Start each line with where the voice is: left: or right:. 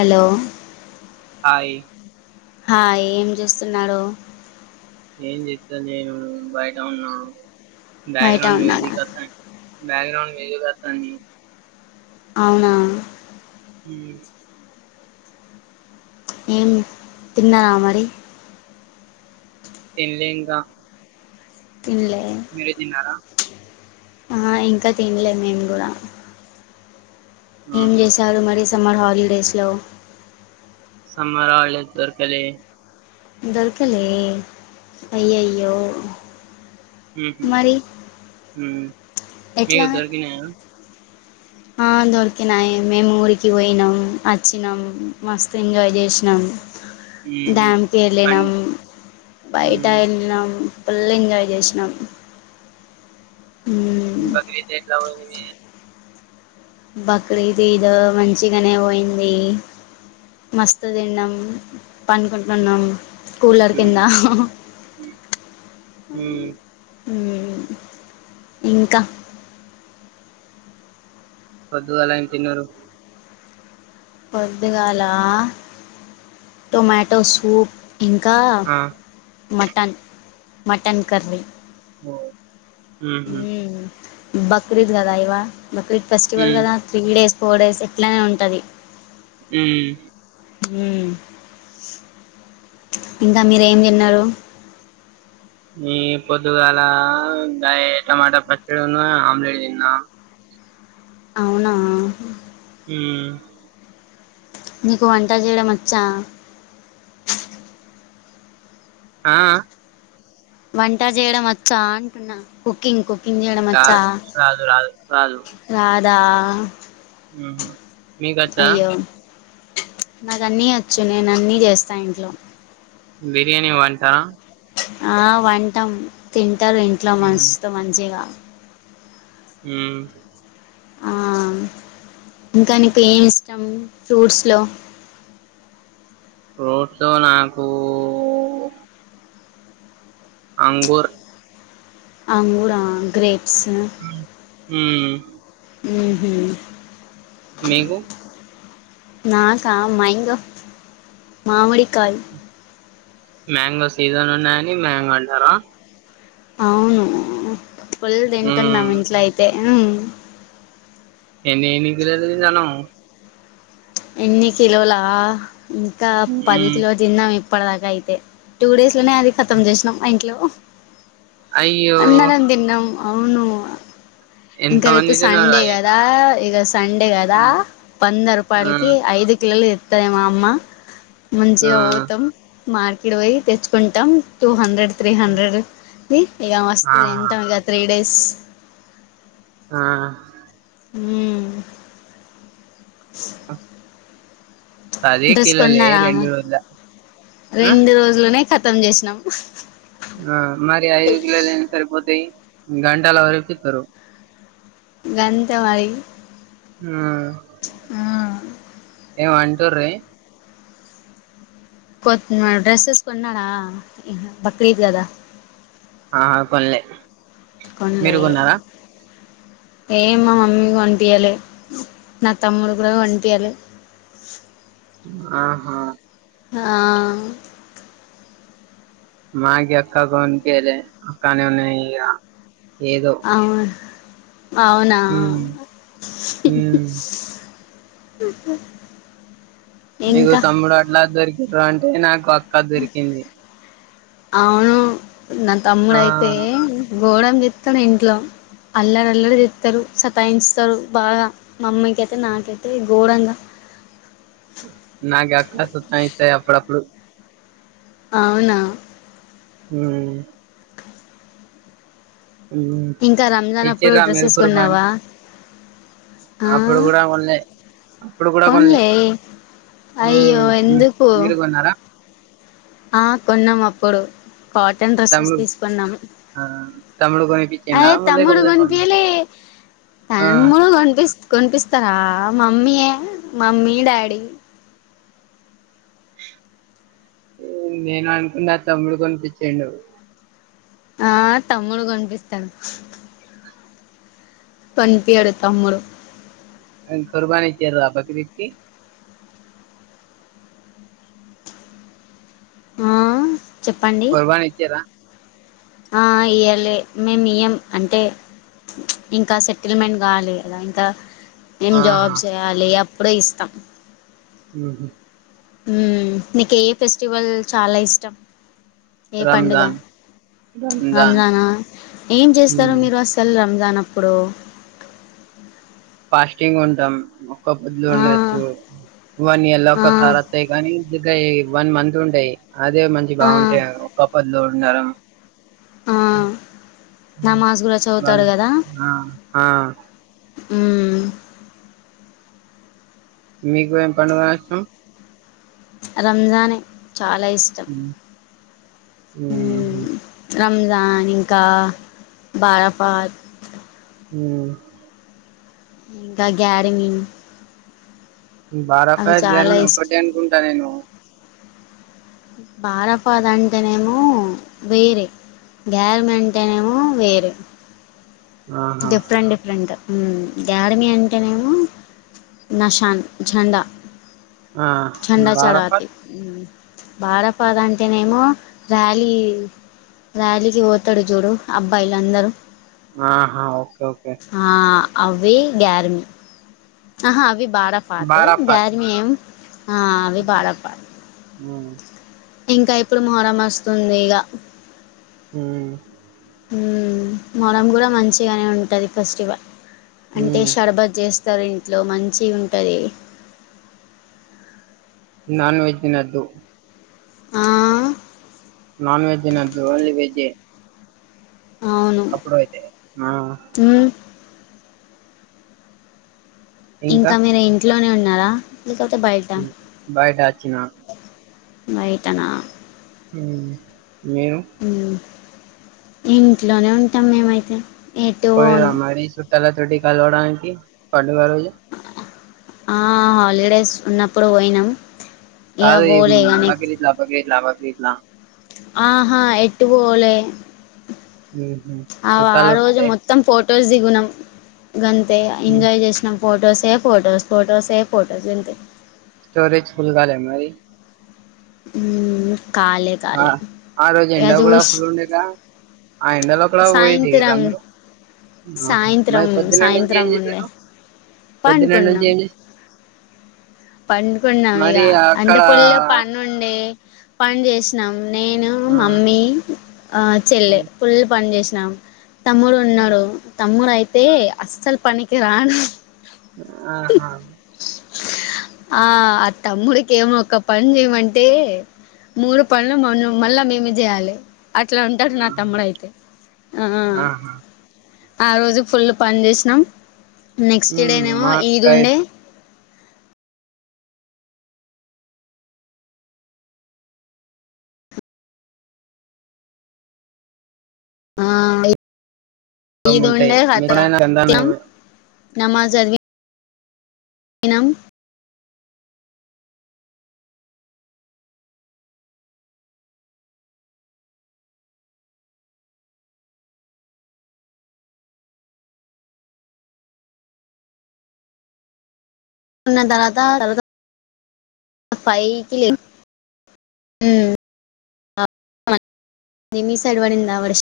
left: hello
right: hi
left: hi ఏం చేూస్తున్నారు
right: ఏం చేస్తలేను బయట ఉన్న
left: బయట
right: బ్యాక్గ్రౌండ్
left: ఉన్నాడా
right: మ్యూజిక్ అతా బ్యాక్గ్రాౌండ్ మ్యూజిక్ వాతంది
left: అవునా
right: హ
left: హ్మ్ తిన్నావా మరి
right: తిన్లే ఇంకా
left: తిన్లే
right: మీరు తిన్నారా
left: ఆ ఇంకా తిన్లే మేము కూడా ఏం
right: ఆహా
left: చేశారు మరి సమ్మర్ హాలిడేస్లో
right: సమ్మర్ హాలీడేస్ దొర్కలే
left: దొర్కలే అయ్యాయో
right: ఉహు ఉ మీకు
left: ఎట్లా
right: దొరికినయ
left: ఆ దొరికినాయి మేము ఊరికి పోయినాం వచ్చినాం మస్తు ఎంజాయ్ చేస్నాం
right: ఉహు పన్
left: డెమ్మకెళ్లినం బయటా
right: ఉమ్
left: ఏళ్లినం ఫుల్ ఎంజాయ్ చెస్నం ఉ
right: బక్రీద్ ఎట్ల పోయింది
left: బక్రీద్ ఈద్ మంచిగానే పోయింది మస్తు తిన్నాం పనుకుంటున్నాం కూలర్ కింద
right: ఉమ్మ్
left: ఉమ్మ్ ఇంకా
right: పొద్దుగాల ఏం తిన్నారు
left: పొద్దుగాల టొమాటో సూప్ ఇంకా
right: ఆ
left: మటన్ మటన్ కర్రీ
right: ఓ మ్మ్ఉహ్మ్
left: బక్రీద్ కదా ఇవా బక్రీద్ ఫెస్టివల్
right: ఉమ్
left: కదా త్రీ డేస్ ఫోర్ డేస్ ఇట్లానే ఉంటది
right: ఉమ్మ్
left: ఉమ్మ్ ఇంకా మీరు ఏం తిన్నారు
right: ఈ పొద్దుగాల గయే టమోటా పచ్చడిను ఆమ్లెట్ తిన్న
left: అవునా
right: ఉమ్మ్
left: నీకు వంట చేయడం వచ్చా
right: ఆ ఆ
left: వంట చేయడం వచ్చా అంటున్నా కుకింగ్ కుకింగ్ చేయడం వచ్చా
right: రాదు రాదు రాదు
left: రాదా
right: ఉమ్మ్ మీకు అచ్చా
left: అయ్యో నాకు అన్నీ అచ్చు నేను అన్ని చేస్తా ఇంట్లో
right: బిరియాని వంట
left: ఆ వంటాం తింటారు ఇంట్లో
right: ఉమ్
left: మస్తు మంచిగా
right: ఉమ్మ్
left: ఆ ఇంకా నీకేమీ ఇష్టం ఫ్రూట్స్‌లో
right: ఫ్రూట్లో నాకు అంగూర్
left: అంగూరా గ్రేప్స్
right: ఉమ్మ్
left: మ్మ్ఉమ్మ్
right: మీకు
left: నాకా మ్యాంగో మామిడికాయ్
right: మ్యాంగో సీజన్ ఉన్నాయని మ్యాంగో అంటారా
left: అవును ఫుల్
right: ఉమ్
left: తింటున్నాం ఇంట్లో అయితే ఉమ్మ్
right: ఎన్ని ఎన్ని కిలోలు తింటున్నావ్
left: ఎన్ని కిలోలా ఇంకా పది
right: ఉమ్
left: కిలో తిన్నాం ఇప్పటి దాకా అయితే టూ డేస్‌లోనే అది కతం చేసినాం మా ఇంట్లో
right: అయ్యో
left: అందరం తిన్నాం అవును
right: ఎంత
left: ఇంకా రేపు
right: మంది తిన్నారు
left: సండే
right: అవి
left: క దా ఇగ సండే కదా
right: ఉమ్
left: వంద
right: ఉమ్,
left: రూపాయలకి ఐదు కిలోలు తెత్తది మా అమ్మ
right: ఆ
left: మంచిగా పో తాం మార్కెట్ పోయి తెచ్చుకుంటాం టూ హండ్రెడ్ త్రీ హండ్రెడ్ ది ఇగ మస్తు తింటాం ఇగ త్రీ డేస్
right: ఆ
left: ఉమ్మ్
right: పది
left: డ్రెస్
right: కిలోలే
left: కొన్నారా
right: రెండు వందల
left: రెండు రోజులనే కతం చేసినం
right: ఆ మరి ఐదు కిలోలు ఏం సరిపోతాయి గంటాల వడిపిస్తారు
left: గంత మరి
right: ఆ ఏమంటుండ్ రే
left: కొత్త డ్రెస్సెస్ కొన్నారా రేపు బక్రీద్ కదా
right: ఆ కొనాలే
left: కొనలే ఏం మా మమ్మీ కొనిపియ్యలే నా తమ్ముడు కూడా కొని పియలే
right: ఆహా
left: ఆ
right: మ్యాగీ అక్క కొనిపీయలే కానీ నేనీయ ఏదో
left: అవును అవునా
right: ఉమ్ ఉమ్
left: బక [inaudible]
right: మీకు తమ్ముడు ఎట్లా దొరికిరు అంటే నాకు దొరికింది
left: అవును నా తమ్ముడు
right: ఆ
left: అయితే గోరం చేస్తాడు ఇంట్లో అల్లర అల్లరు చేస్తారు సతాయిుస్తారు బాగా మమ్మీకి అయితే నాకైతే గోరంగా
right: నాగే అక్క సతయిస్తాయి అప్పుడపుడు
left: అవునా
right: ఉమ్ ఉమ్
left: ఇంకా రంజాన్ అప్పుడు
right: ఇచ్చింరా మేరి
left: డ్రెస్సెస్
right: కుర్బాని
left: కొన్నావా ఆ
right: అప్పుడు కూడా కొన్నాయి అప్పుడు కూడా కొనాలే
left: కొన్లే అయ్యో
right: ఉమ్
left: ఎందుకు
right: మీరు కొన్నారా
left: ఆ కొన్నం అప్పుడు కాటన్ డ్రెస్సెస్
right: తమ్ముడు
left: తీసుకున్నాం
right: ఆ తమ్ముడు కొనిపించిండా
left: అయ్ తమ్ముడు
right: లేకపోతే మమ్మీ
left: కొనిపియేలే
right: ఆ
left: తమ్ముడు కనిపిస్తాడు కొనిపిస్తారా మమ్మీయే మమ్మీ డాడీ
right: నేను అనుకున్న తమ్ముడు కొనిపించిండు
left: ఆ తమ్ముడు కొనిపిస్తాడు కొనిపియ్యడు తమ్ముడు
right: అన్ కుర్బాయించారా బక్రీద్ కి
left: ఆ చెప్పండి
right: కుర్బాయించారా
left: ఆ ఇయలే మేము ఇయం అంటే ఇంకా సెటిల్మెంట్ కలెదంటా మేం
right: ఆహా
left: జాబ్స్ చేయాలి అప్పుడే ఇస్తాం
right: ఇ
left: ఉమ్ నీకు ఏ ఫెస్టివల్ చాలా ఇష్టం ఏ పండుగ
right: రంజాన్ రంజాన్
left: రంజానా ఏం చేస్తారో
right: ఉమ్
left: మీరు అసలు కల్ రంజాన్ అప్పుడు
right: ఫాస్టింగ్ ఉంటాం ఒక్క బుదులు
left: ఆ
right: ఉండొచ్చు వన్ ఇయర్ లో
left: ఆ
right: ఒక్కసారి వస్తాయి కానీ ఇక వన్ మంత్ ఉంటాయి అదే మంచి
left: ఆ
right: బాగుంటాయి ఒక్క పొద్దులో ఉండడం
left: ఆ నమాజ్ లో చదువుతాడు
right: వాళ్ళు
left: కదా
right: ఆ ఆ
left: ఉమ్
right: మీకు ఎం పని బాయిష్టం
left: రంజానే చాలా ఇష్టం మ్మ్
right: మ్మహు
left: రంజాన్ ఇంకా బారాపాత్
right: మ్మ్
left: ఇంగ గ్యాడమింగ్
right: బారాఫా
left: చాలా
right: గ్యాని ఒకటే
left: ఇష్టం
right: అనుకుంటా నేను
left: బారఫాద్ అంటేనేమో వేరే గ్యర్ మంటేనేమో వేరే
right: ఆహా
left: డిఫరెంట్ డిఫరెంటు గారమి అంటేనేమో నషాన్ చండా
right: ఆ
left: చండా చడాతి
right: బారాఫత్
left: బారపాద్ అంటేనేమో ర్యాలీ ర్యాలీకి పోతరు చూడు అబ్బాయిలు అందరూ
right: ఆహా ఓకే ఓకే
left: ఆ అవి గారమీ ఆహా అవి బారా పాత్
right: బారాఫత్
left: గ్యార మేం ఆ అవి బారా పాత్
right: మ్మ్
left: ఇంకా ఇప్పుడు మొహరం వస్తుంది ఇగా
right: ఉమ్
left: మ్మ్ మొహరం కూడా మంచిగానే ఉంటుంది ఫెస్టివల్ అంటే
right: ఉమ్
left: షర్బతు చేస్త సర ఇంట్లో మంచిగుంటది
right: నాన్ వెజ్ దినద్దు
left: ఆ
right: నాన్ వెజ్ తినదు ఓన్లీ వెజ్ ఎ
left: అవును
right: అప్పుడు అయితే ఆ
left: మ్మ్ ఇంకా మీర ఇంట్లోనే ఉన్నారా లేకపోతే బయట
right: బయట ఆచ్చిన
left: బైటనా
right: ఉమ్ మీరు
left: ఇంట్లోనే ఉంటాం మేమైతే ఎటు
right: పాయిరా
left: పోను
right: మరి సుట్టాలతోటి కాలవడానికి పండుగ రోజు
left: ఆ హాలిడేస్ ఉన్నప్పుడు పోయినాం ఇగ
right: కాదు ఈ
left: పోలే ఇగ నెక్స్ట్
right: బక్రీద్ లా బక్రీద్ లా బక్రీద్ లా
left: ఆహా ఎట్టు పోలే
right: ఉహు
left: ఆ ఆ
right: చుట్టాలు
left: రోజు
right: వత్తే
left: మొత్తం ఫొటోస్ దిగినం గంతే ఎంజాయ్ చేసినాం ఫోటోస్ ఏ ఫోటోస్ ఫోటోస్ ఏ ఫోటోస్ అంతే
right: స్టోరేజ ఫుల్ కాలె మరి
left: మ్మ్ కాలే
right: ఆ
left: కాలే
right: ఆ రోజు
left: ఇగ
right: ఎండ కూడా
left: జూష్
right: ఫుల్ ఉండే గా ఆ ఎండలో కూడా పోయి దిగిర్రా
left: సాయంత్రం
right: మీరు ఆహా మరి
left: సాయంత్రం
right: పోధున నించి
left: సాయంత్రం
right: ఏమి
left: ఉండే
right: చేసిర్రు పొద్దున నించి
left: పండుకున్నాం
right: ఏమి చే
left: పండుకున్నాం ఇక
right: మరి
left: అంటే
right: అక్కడ
left: ఫుల్ ప నుండే పని చేసినాం నేను
right: ఆ
left: మమ్మీ అ చెల్లె
right: ఉమ్,
left: పు పని చేసినాం తమ్ముడు
right: ఉమ్,
left: ఉన్నాడు తమ్ముడు అయితే అస్సలు పనికి రాను
right: ఆహా
left: ఆ ఆ తమ్ముడికి ఏమో ఒక్క పని జేయమంటే మూడు పనులు మ మళ్ళా మేమే జేయాలె అట్ల ఉంటడు నా
right: ఆహా
left: తమ్ముడు అయితే ఆ
right: ఆహా
left: ఆ రోజు ఫుల్లు పని జేసినాం నెక్స్ట్
right: ఉమ్,
left: డేనేమో
right: మా
left: ఈద్
right: అక్క
left: ఉండే ఆ ఈద్
right: ఉంటాయి
left: ఉండే హత్రా
right: మీడైనా
left: నమాజ జదివి ఉన్న దర్వాద ఫైవ్ కిలే ఉ మీ సైడవడింద వర్ష